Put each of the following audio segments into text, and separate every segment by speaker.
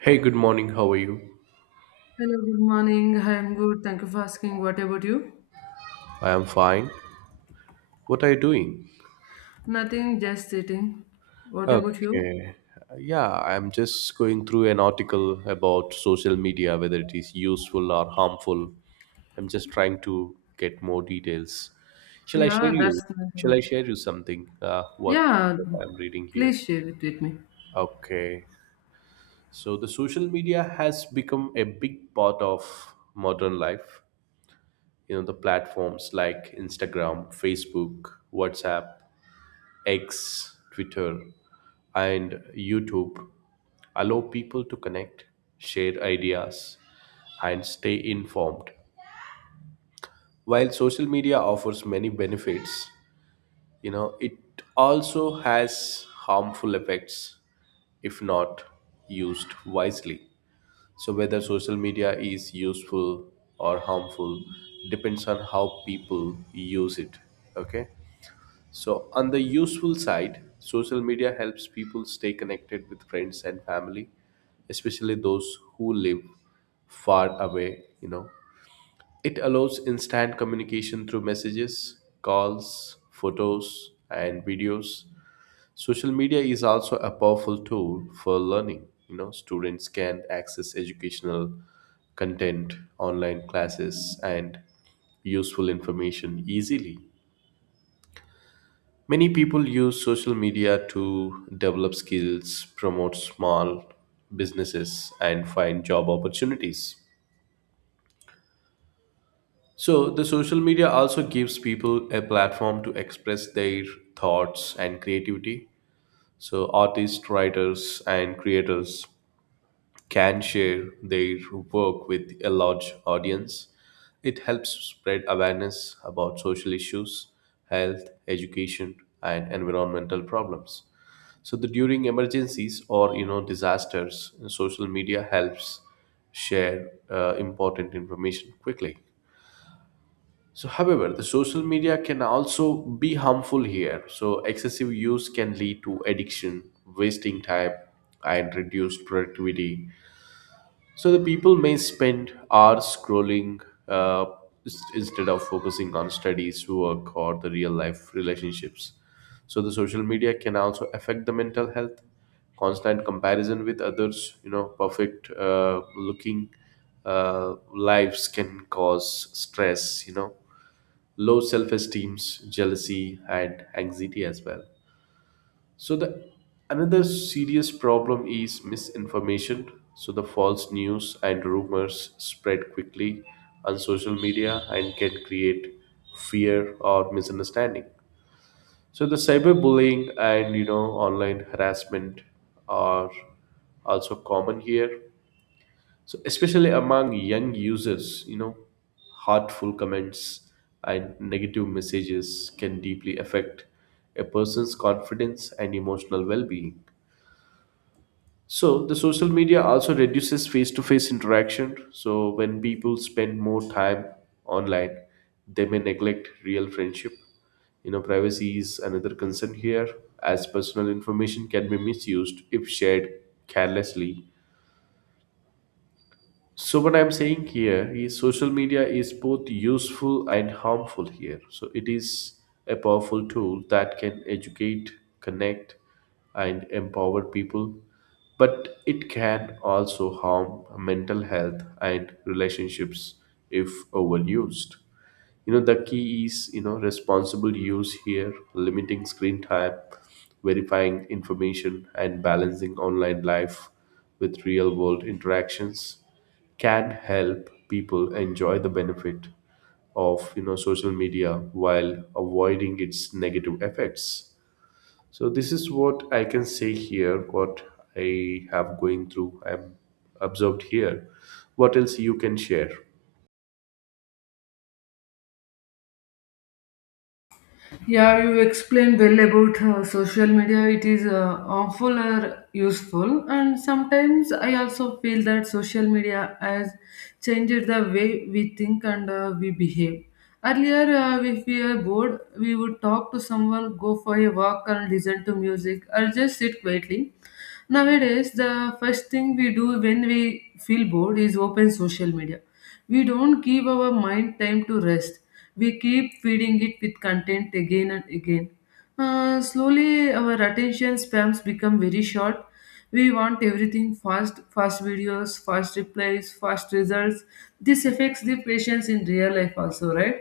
Speaker 1: Hey, good morning. How are you?
Speaker 2: Hello, good morning. Hi, I'm good. Thank you for asking. What about you?
Speaker 1: I am fine. What are you doing?
Speaker 2: Nothing, just sitting. What about you?
Speaker 1: Okay. Yeah, I'm just going through an article about social media, whether it is useful or harmful. I'm just trying to get more details. Shall I share
Speaker 2: Yeah,
Speaker 1: you?
Speaker 2: that's
Speaker 1: Shall
Speaker 2: nothing.
Speaker 1: I share you something? What
Speaker 2: Yeah,
Speaker 1: I'm reading here.
Speaker 2: please share it with me.
Speaker 1: Okay. So the social media has become a big part of modern life. The platforms like Instagram, Facebook, WhatsApp, X, Twitter, and YouTube allow people to connect, share ideas, and stay informed. While social media offers many benefits, it also has harmful effects if not used wisely. So, whether social media is useful or harmful depends on how people use it. Okay. So, on the useful side, social media helps people stay connected with friends and family, especially those who live far away. It allows instant communication through messages, calls, photos, and videos. Social media is also a powerful tool for learning. Students can access educational content, online classes, and useful information easily. Many people use social media to develop skills, promote small businesses, and find job opportunities. So, the social media also gives people a platform to express their thoughts and creativity. So, artists, writers, and creators can share their work with a large audience. It helps spread awareness about social issues, health, education, and environmental problems. So the during emergencies or disasters, social media helps share important information quickly. So, however, the social media can also be harmful here. So, excessive use can lead to addiction, wasting time, and reduced productivity. So the people may spend hours scrolling uh, instead of focusing on studies, work, or the real life relationships. So the social media can also affect the mental health. Constant comparison with others, you know, perfect looking lives can cause stress, low self esteem, jealousy, and anxiety as well. So the another serious problem is misinformation. So the false news and rumors spread quickly on social media and can create fear or misunderstanding. So the cyberbullying and online harassment are also common here. So especially among young users, hurtful comments and negative messages can deeply affect a person's confidence and emotional well-being. So the social media also reduces face-to-face interaction. So when people spend more time online, they may neglect real friendship. Privacy is another concern here, as personal information can be misused if shared carelessly. So what I'm saying here is social media is both useful and harmful here. So it is a powerful tool that can educate, connect, and empower people, but it can also harm mental health and relationships if overused. The key is responsible use here, limiting screen time, verifying information, and balancing online life with real world interactions can help people enjoy the benefit of social media while avoiding its negative effects. So this is what I can say here, what I have going through, I'm observed here. What else you can share?
Speaker 2: Yeah, you explained well about social media. It is harmful or useful, and sometimes I also feel that social media has changed the way we think and we behave. Earlier, if we are bored, we would talk to someone, go for a walk, and listen to music, or just sit quietly. Nowadays, the first thing we do when we feel bored is open social media. We don't give our mind time to rest. We keep feeding it with content again and again. Slowly, our attention spans become very short. We want everything fast, fast videos, fast replies, fast results. This affects the patients in real life also, right?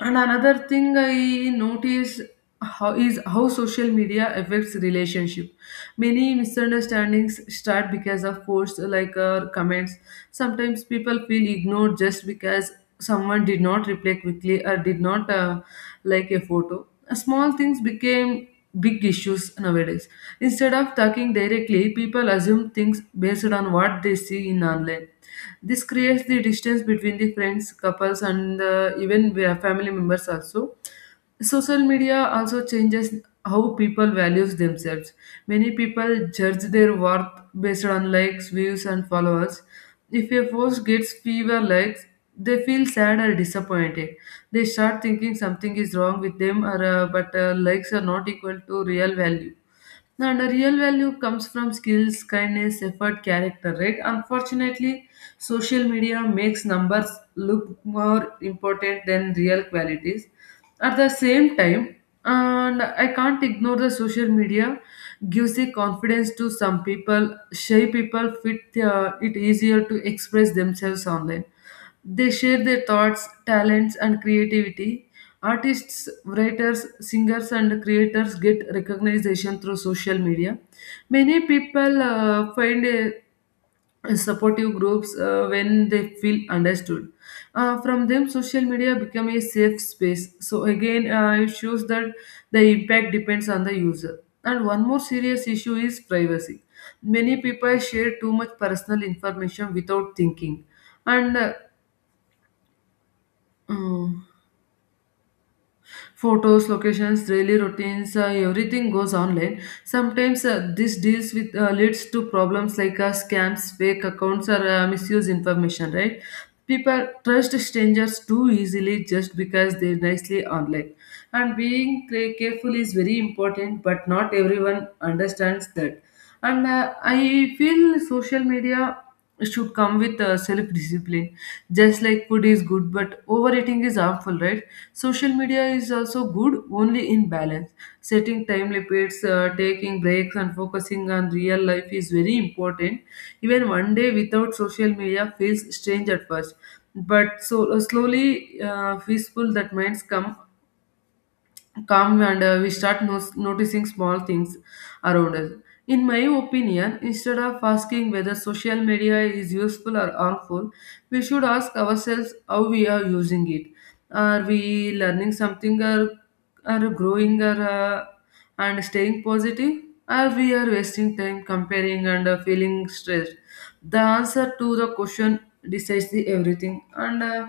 Speaker 2: And another thing I notice how social media affects relationship. Many misunderstandings start because of posts like comments. Sometimes people feel ignored just because someone did not reply quickly or did not like a photo. Small things became big issues nowadays. Instead of talking directly, people assume things based on what they see in online. This creates the distance between the friends, couples, and even we are family members also. Social media also changes how people values themselves. Many people judge their worth based on likes, views, and followers. If a post gets fewer likes, they feel sad or disappointed. They start thinking something is wrong with them, or but likes are not equal to real value. And the real value comes from skills, kindness, effort, character, right? Unfortunately, social media makes numbers look more important than real qualities. At the same time, and I can't ignore the social media gives a confidence to some people. Shy people fit it easier to express themselves online, they share their thoughts, talents, and creativity. Artists, writers, singers, and creators get recognition through social media. Many people find a supportive groups when they feel understood. From them, social media become a safe space. So again, it shows that the impact depends on the user. And one more serious issue is privacy. Many people share too much personal information without thinking, and mm, photos, locations, daily routines, everything goes online. Sometimes this deals with leads to problems like scams, fake accounts, or misuse information, right? People trust strangers too easily just because they're nicely online, and being careful is very important, but not everyone understands that. And I feel social media should come with self discipline. Just like food is good but overeating is harmful, right? Social media is also good only in balance. Setting time limits, taking breaks, and focusing on real life is very important. Even one day without social media feels strange at first, but so slowly peaceful that minds come calm, and we start noticing small things around us. In my opinion, instead of asking whether social media is useful or harmful, we should ask ourselves how we are using it. Are we learning something, or are growing, or, and staying positive? Or we are wasting time comparing and feeling stressed? The answer to the question decides the everything. And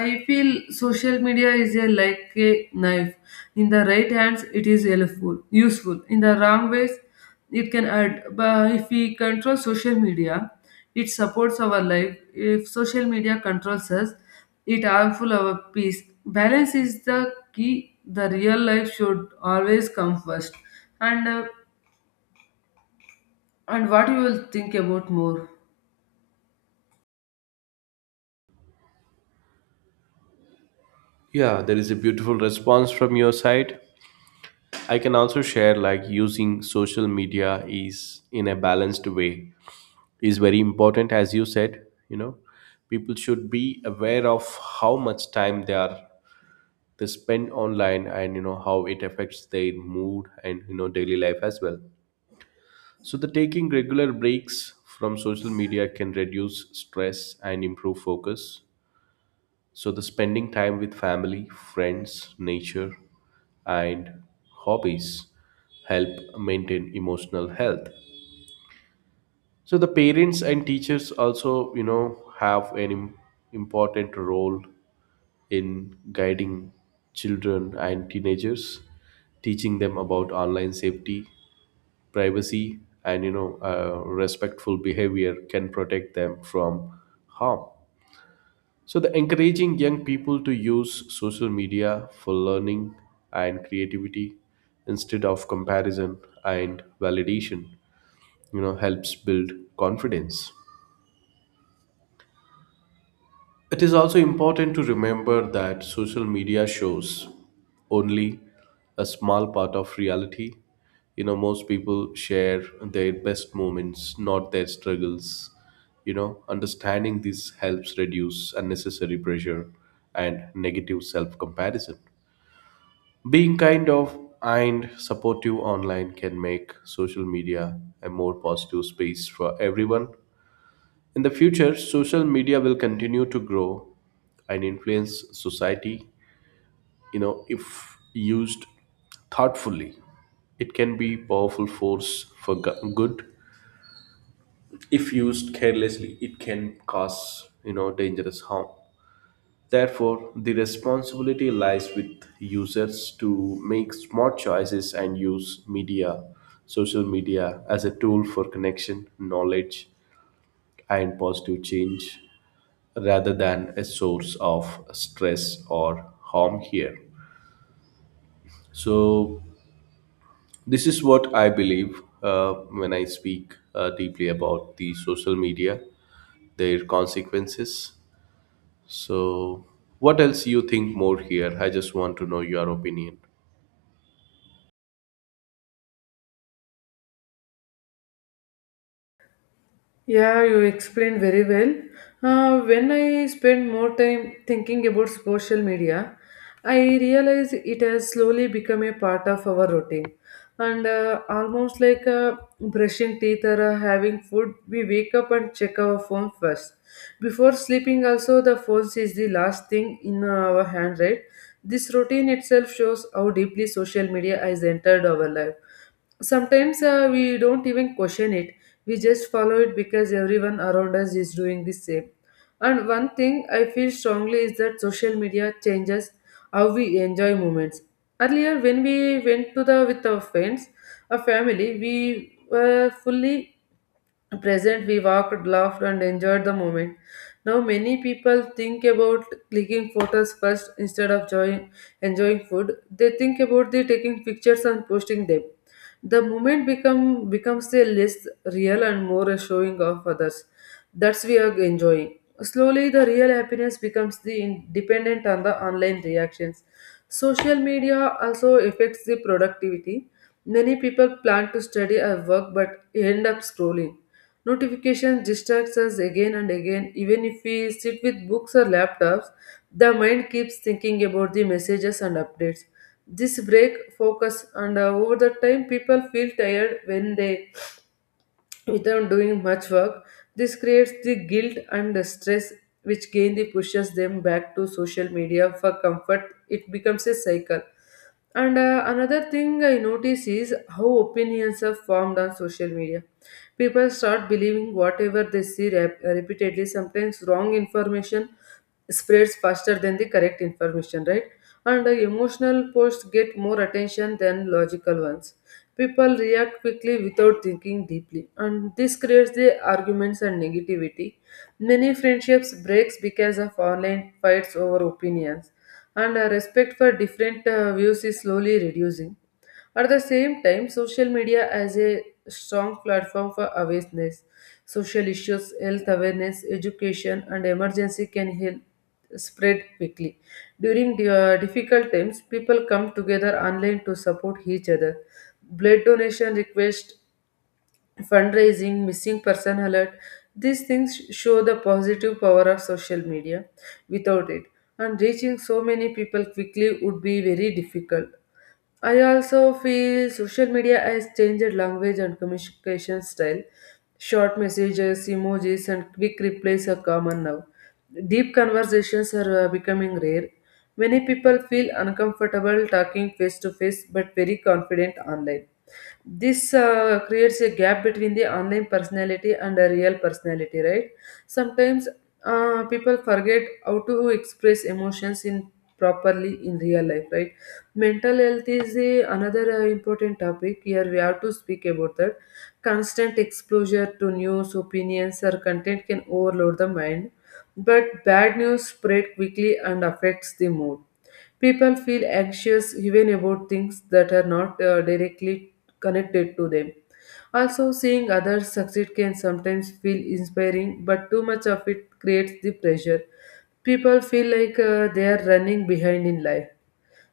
Speaker 2: I feel social media is a like a knife. In the right hands it is helpful, useful. In the wrong ways it can add. But if we control social media, it supports our life. If social media controls us, it harmful our peace. Balance is the key. The real life should always come first. And and what you will think about more?
Speaker 1: Yeah, there is a beautiful response from your side. I can also share, like, using social media is in a balanced way is very important as you said, People should be aware of how much time they spend online, and how it affects their mood, and daily life as well. So the taking regular breaks from social media can reduce stress and improve focus. So the spending time with family, friends, nature, and hobbies help maintain emotional health. So the parents and teachers also, have an important role in guiding children and teenagers, teaching them about online safety, privacy, and respectful behavior can protect them from harm. So, the encouraging young people to use social media for learning and creativity instead of comparison and validation, helps build confidence. It is also important to remember that social media shows only a small part of reality. Most people share their best moments, not their struggles. Understanding this helps reduce unnecessary pressure and negative self comparison. Being kind of and supportive online can make social media a more positive space for everyone. In the future, social media will continue to grow and influence society. If used thoughtfully, it can be powerful force for good. If used carelessly, it can cause dangerous harm. Therefore, the responsibility lies with users to make smart choices and use media, social media, as a tool for connection, knowledge, and positive change rather than a source of stress or harm here. So, this is what I believe when I speak deeply about the social media, their consequences. So, what else you think more here? I just want to know your opinion.
Speaker 2: Yeah, you explained very well. When I spend more time thinking about social media, I realize it has slowly become a part of our routine. And almost like brushing teeth or having food, we wake up and check our phone first. Before sleeping, also, the phone is the last thing in our hand, right? This routine itself shows how deeply social media has entered our life. Sometimes we don't even question it, we just follow it because everyone around us is doing the same. And one thing I feel strongly is that social media changes how we enjoy moments. Earlier, when we went to the with our friends, our family, we were fully present. We walked, laughed, and enjoyed the moment. Now, many people think about clicking photos first instead of enjoying food. They think about the taking pictures and posting them. The moment becomes a less real and more a showing of others. That's we are enjoying. Slowly, the real happiness becomes the dependent on the online reactions. Social media also affects the productivity. Many people plan to study or work but end up scrolling. Notifications distracts us again and again. Even if we sit with books or laptops, the mind keeps thinking about the messages and updates. This break focus, and over the time people feel tired when they without doing much work. This creates the guilt and the stress which again pushes them back to social media for comfort. It becomes a cycle. And another thing I notice is how opinions are formed on social media. People start believing whatever they see repeatedly. Sometimes wrong information spreads faster than the correct information, right? And emotional posts get more attention than logical ones. People react quickly without thinking deeply, and this creates the arguments and negativity. Many friendships breaks because of online fights over opinions, and respect for different views is slowly reducing. At the same time, social media as a strong platform for awareness, social issues, health awareness, education, and emergency can help spread quickly. During the, difficult times, people come together online to support each other. Blood donation request, fundraising, missing person alert. These things show the positive power of social media. Without it, and reaching so many people quickly would be very difficult. I also feel social media has changed language and communication style. Short messages, emojis, and quick replies are common now. Deep conversations are becoming rare. Many people feel uncomfortable talking face to face but very confident online. This creates a gap between the online personality and the real personality, right? Sometimes people forget how to express emotions in properly in real life, right? Mental health is another important topic. Here we have to speak about that. Constant exposure to news, opinions, or content can overload the mind, but bad news spread quickly and affects the mood. People feel anxious even about things that are not directly connected to them. Also, seeing others succeed can sometimes feel inspiring, but too much of it creates the pressure. People feel like they are running behind in life.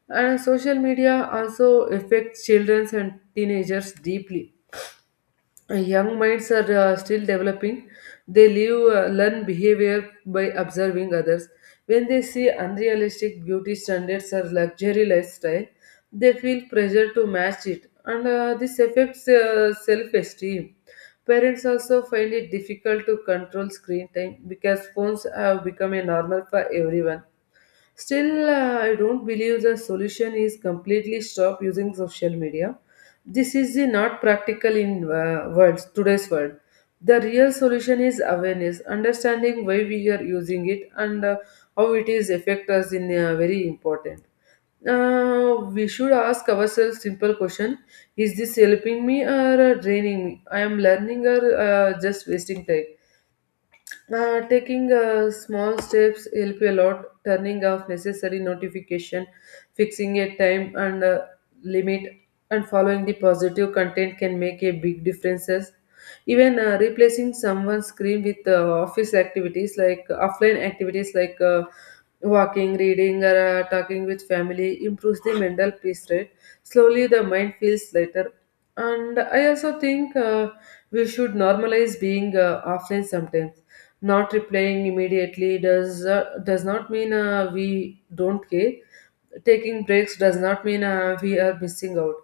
Speaker 2: And social media also affects children and teenagers deeply. Young minds are still developing. They learn behavior by observing others. When they see unrealistic beauty standards or luxury lifestyle, they feel pressure to match it, and this affects self-esteem. Parents also find it difficult to control screen time because phones have become a normal for everyone. Still, I don't believe the solution is completely stop using social media. This is the not practical in world today's world. The real solution is awareness, understanding why we are using it, and how it is affect us in very important. We should ask ourselves simple question: Is this helping me, or draining me? I am learning, or just wasting time? Taking small steps help you a lot. Turning off necessary notification, fixing a time and limit, and following the positive content can make a big differences. Even replacing someone's screen with office activities like offline activities like walking, reading, or talking with family improves the mental peace. Right, slowly the mind feels lighter. And I also think we should normalize being offline sometimes. Not replying immediately does not mean we don't care. Taking breaks does not mean we are missing out.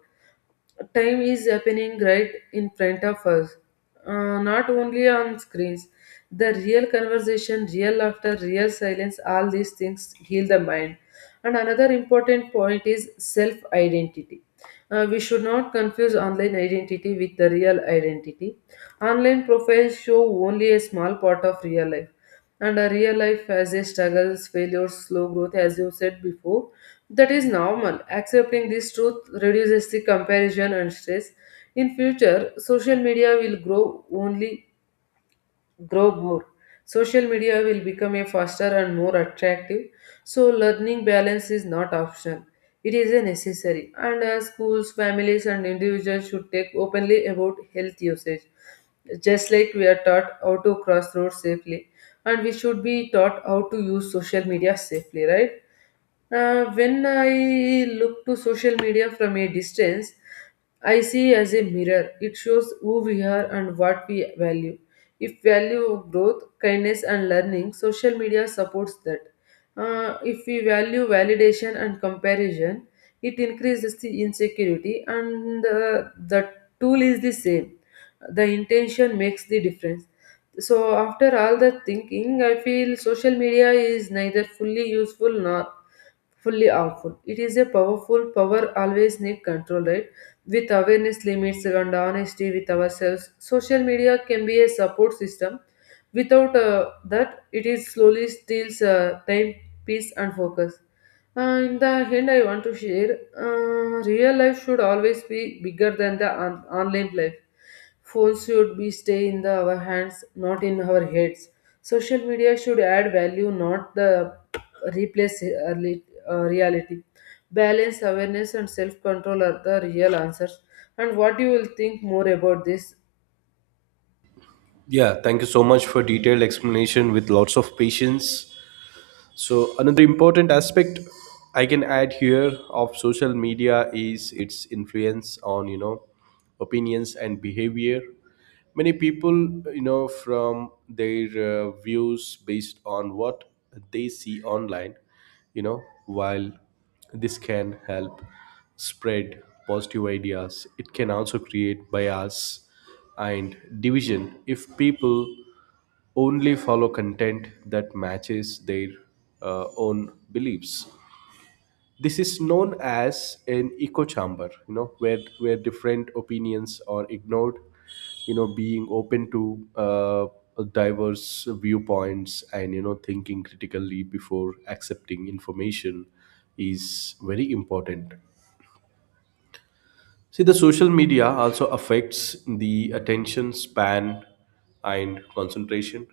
Speaker 2: Time is happening right in front of us, not only on screens. The real conversation, real laughter, real silence, all these things heal the mind. And another important point is self identity. We should not confuse online identity with the real identity. Online profiles show only a small part of real life, and a real life has a struggles, failures, slow growth, as you said before. That is normal. Accepting this truth reduces the comparison and stress. In future, social media will grow more. Social media will become a faster and more attractive. So learning balance is not optional. It is a necessary. And schools, families, and individuals should take openly about health usage. Just like we are taught how to cross roads safely, and we should be taught how to use social media safely, right? When I look to social media from a distance, I see as a mirror. It shows who we are and what we value. If value growth, kindness, and learning, social media supports that. If we value validation and comparison, it increases the insecurity, and the tool is the same. The intention makes the difference. So, after all that thinking, I feel social media is neither fully useful nor fully harmful. It is a powerful power, always need control, right? With awareness limits and honesty with ourselves, social media can be a support system. Without that, it is slowly steals time, peace, and focus. In the end, I want to share real life should always be bigger than the online life. Phones should be stay in the, our hands, not in our heads. Social media should add value, not the replace early, reality. Balance, awareness, and self control are the real answers. And what you will think more about this.
Speaker 1: Yeah, thank you so much for detailed explanation with lots of patience. So another important aspect I can add here of social media is its influence on opinions and behavior. Many people, from their views based on what they see online, you know while this can help spread positive ideas, it can also create bias and division if people only follow content that matches their own beliefs. This is known as an echo chamber, where different opinions are ignored. Being open to diverse viewpoints, and thinking critically before accepting information is very important. See, the social media also affects the attention span and concentration.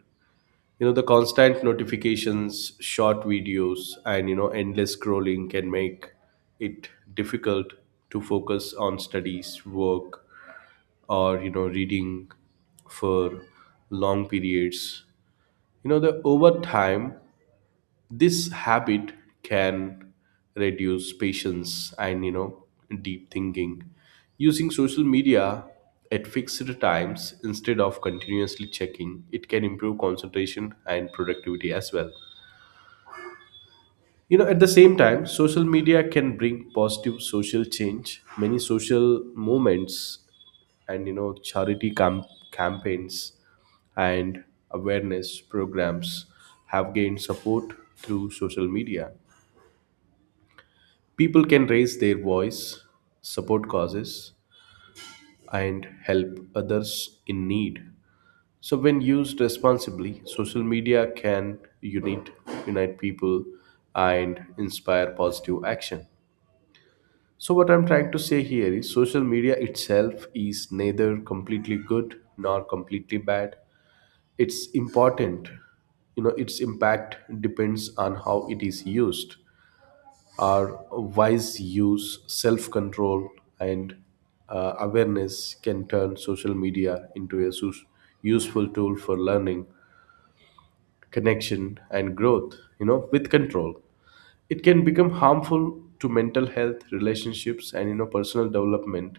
Speaker 1: The constant notifications, short videos, and endless scrolling can make it difficult to focus on studies, work, or reading for long periods. The over time, this habit can reduce patience and deep thinking. Using social media at fixed times instead of continuously checking it can improve concentration and productivity as well. At the same time, social media can bring positive social change. Many social movements, and charity campaigns, and awareness programs have gained support through social media. People can raise their voice, support causes, and help others in need. So, when used responsibly, social media can unite people and inspire positive action. So, what I'm trying to say here is social media itself is neither completely good nor completely bad. It's important, its impact depends on how it is used. Our wise use, self control, and awareness can turn social media into a useful tool for learning, connection, and growth, with control. It can become harmful to mental health, relationships, and, personal development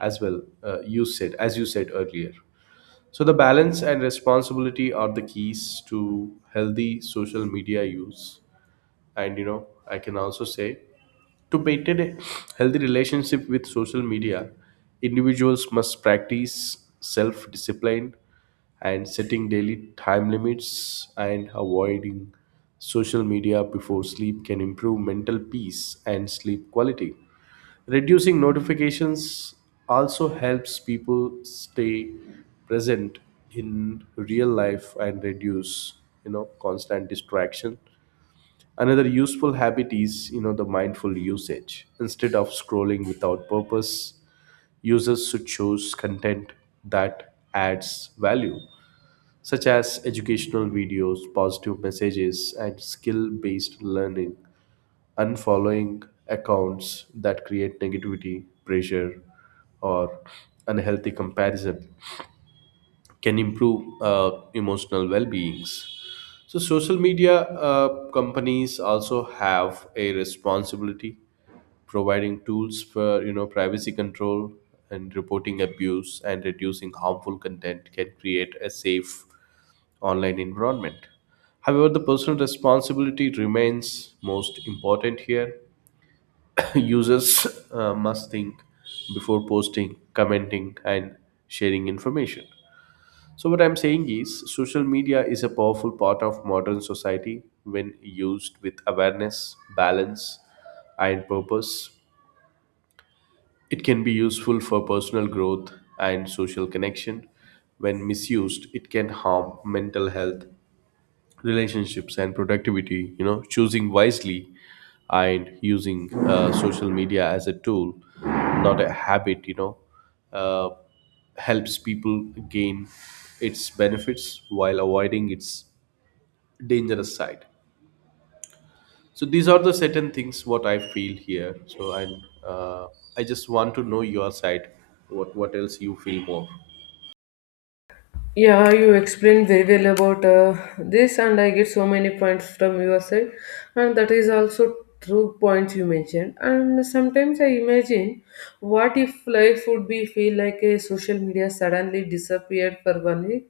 Speaker 1: as well, as you said earlier. So, the balance and responsibility are the keys to healthy social media use. And, I can also say to maintain a healthy relationship with social media, individuals must practice self discipline, and setting daily time limits and avoiding social media before sleep can improve mental peace and sleep quality. Reducing notifications also helps people stay present in real life and reduce constant distraction. Another useful habit is, the mindful usage. Instead of scrolling without purpose, users should choose content that adds value, such as educational videos, positive messages, and skill based learning. Unfollowing accounts that create negativity, pressure, or unhealthy comparison can improve emotional well-beings. So social media companies also have a responsibility. Providing tools for privacy control, and reporting abuse, and reducing harmful content can create a safe online environment. However, the personal responsibility remains most important here. Users must think before posting, commenting, and sharing information. So, what I'm saying is, social media is a powerful part of modern society when used with awareness, balance, and purpose. It can be useful for personal growth and social connection. When misused, it can harm mental health, relationships, and productivity. Choosing wisely and using social media as a tool, not a habit, uh, helps people gain its benefits while avoiding its dangerous side. So these are the certain things what I feel here. So i uh, i just want to know your side. What else you feel more?
Speaker 2: Yeah, you explained very well about this, and I get so many points from your side, and that is also true points you mentioned. And sometimes I imagine what if life would be feel like a social media suddenly disappeared for 1 week.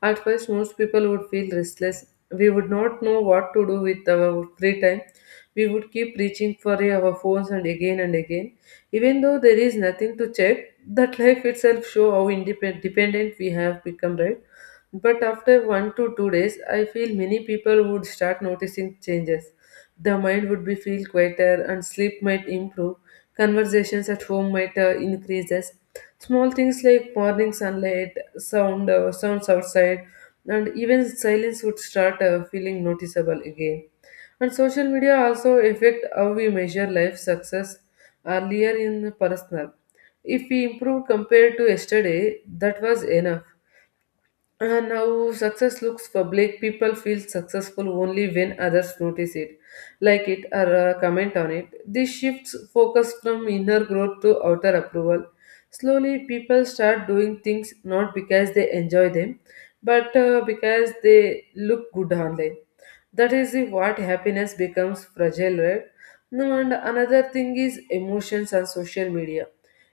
Speaker 2: At first, most people would feel restless. We would not know what to do with our free time. We would keep reaching for our phones and again and again. Even though there is nothing to check, that life itself show how independent dependent we have become, right? But after 1 to 2 days, I feel many people would start noticing changes. The mind would be feel quieter and sleep might improve. Conversations at home might increases. Small things like morning sunlight, sound, sounds outside, and even silence would start feeling noticeable again. And social media also affect how we measure life success earlier in personal. If we improve compared to yesterday, that was enough. And now success looks public. People feel successful only when others notice it, like it or comment on it. This shifts focus from inner growth to outer approval. Slowly, people start doing things not because they enjoy them, but because they look good online. That is the what happiness becomes fragile, right? No, and another thing is emotions and social media.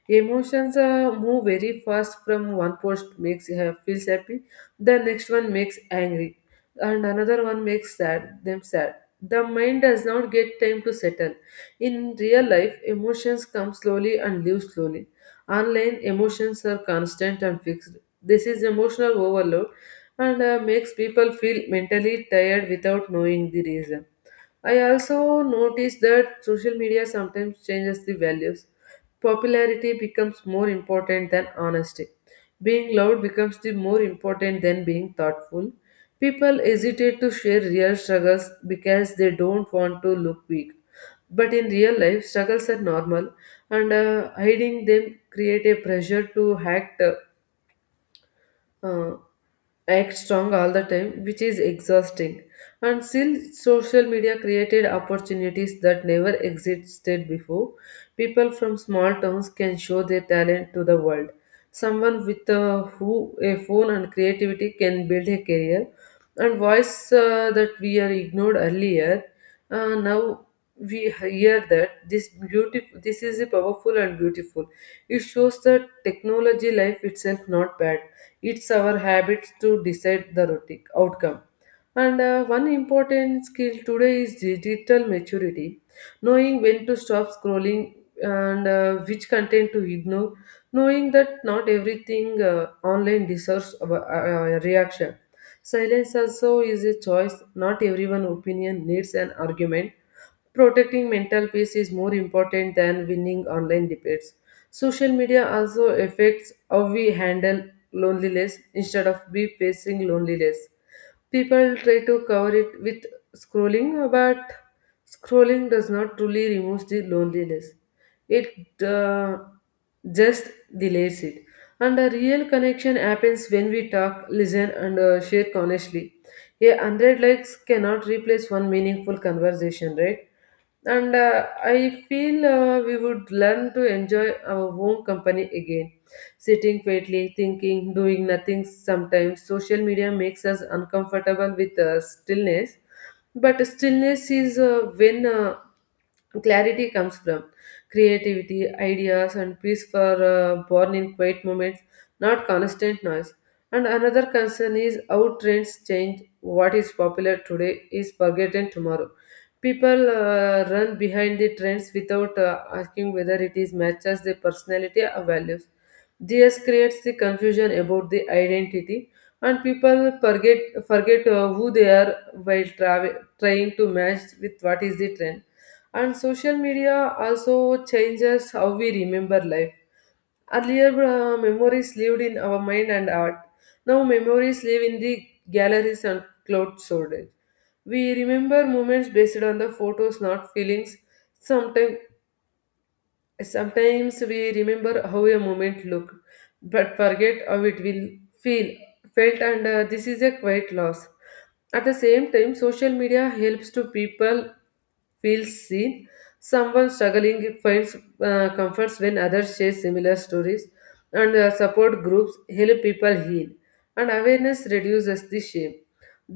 Speaker 2: Emotions move very fast from one post makes feels happy, the next one makes angry, and another one makes sad them sad. The mind does not get time to settle. In real life, emotions come slowly and leave slowly. Online emotions are constant and fixed. This is emotional overload and makes people feel mentally tired without knowing the reason. I also notice that social media sometimes changes the values. Popularity becomes more important than honesty. Being loud becomes the more important than being thoughtful. People hesitate to share real struggles because they don't want to look weak. But in real life, struggles are normal, and hiding them create a pressure to uh, act strong all the time, which is exhausting. And still, social media created opportunities that never existed before. People from small towns can show their talent to the world. Someone with a phone and creativity can build a career. And voice that we are ignored earlier, now we hear that this beautiful, this is a powerful and beautiful. It shows that technology life itself not bad, it's our habits to decide the outcome. And one important skill today is digital maturity, knowing when to stop scrolling and which content to ignore, knowing that not everything online deserves a reaction. Silence also is a choice. Not everyone opinion needs an argument. Protecting mental peace is more important than winning online debates. Social media also affects how we handle loneliness instead of we facing loneliness. People try to cover it with scrolling, but scrolling does not truly remove the loneliness. It just delays it. And a real connection happens when we talk, listen, and share honestly. A hundred likes cannot replace one meaningful conversation, right? And I feel we would learn to enjoy our own company again. Sitting quietly, thinking, doing nothing sometimes. Social media makes us uncomfortable with stillness, but stillness is when Clarity comes from creativity, ideas, and peace for born in quiet moments, not constant noise. And another concern is how trends change. What is popular today is forgotten tomorrow. People run behind the trends without asking whether it is matches their personality or values. This creates the confusion about the identity, and people forget who they are while trying to match with what is the trend. And social media also changes how we remember life. Earlier, memories lived in our mind and art. Now, memories live in the galleries and cloud storage. We remember moments based on the photos, not feelings. Sometimes Sometimes we remember how a moment looked, but forget how it will feel felt, and this is a quite loss. At the same time, social media helps to people feels seen. Someone struggling finds comforts when others share similar stories, and support groups help people heal, and awareness reduces the shame.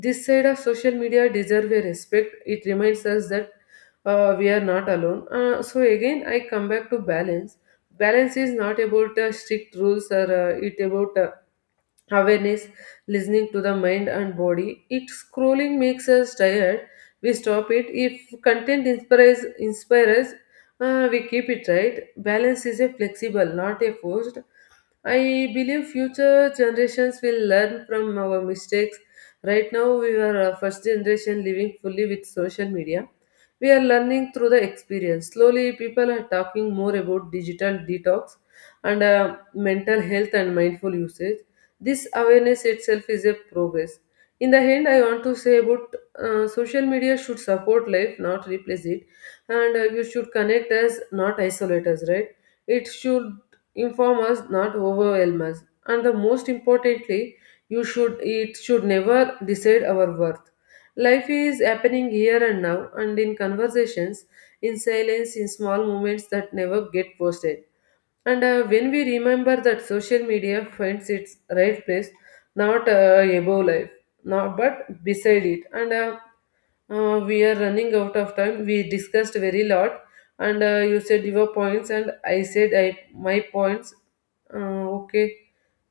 Speaker 2: This side of social media deserves a respect. It reminds us that we are not alone. So again, I come back to balance. Balance is not about strict rules or it about awareness, listening to the mind and body. If scrolling makes us tired, we stop it. If content inspires us, we keep it right. Balance is a flexible, not a forced. I believe future generations will learn from our mistakes. Right now, we are a first generation living fully with social media. We are learning through the experience. Slowly, people are talking more about digital detox and mental health and mindful usage. This awareness itself is a progress. In the end, I want to say about social media should support life, not replace it, and you should connect us, not isolate us, right? It should inform us not overwhelm us, and the most importantly, you should it should never decide our worth. Life is happening here and now, and in conversations, in silence, in small moments that never get posted. And when we remember that, social media finds its right place, not above life, not but beside it. And we are running out of time. We discussed very lot, and you said your points, and I said I my points. Okay,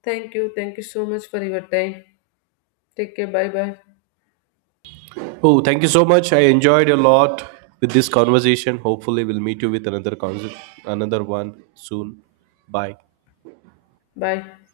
Speaker 2: thank you so much for your time. Take care. Bye bye.
Speaker 1: Oh, thank you so much. I enjoyed a lot with this conversation. Hopefully, we'll meet you with another concert, another one soon. Bye.
Speaker 2: Bye.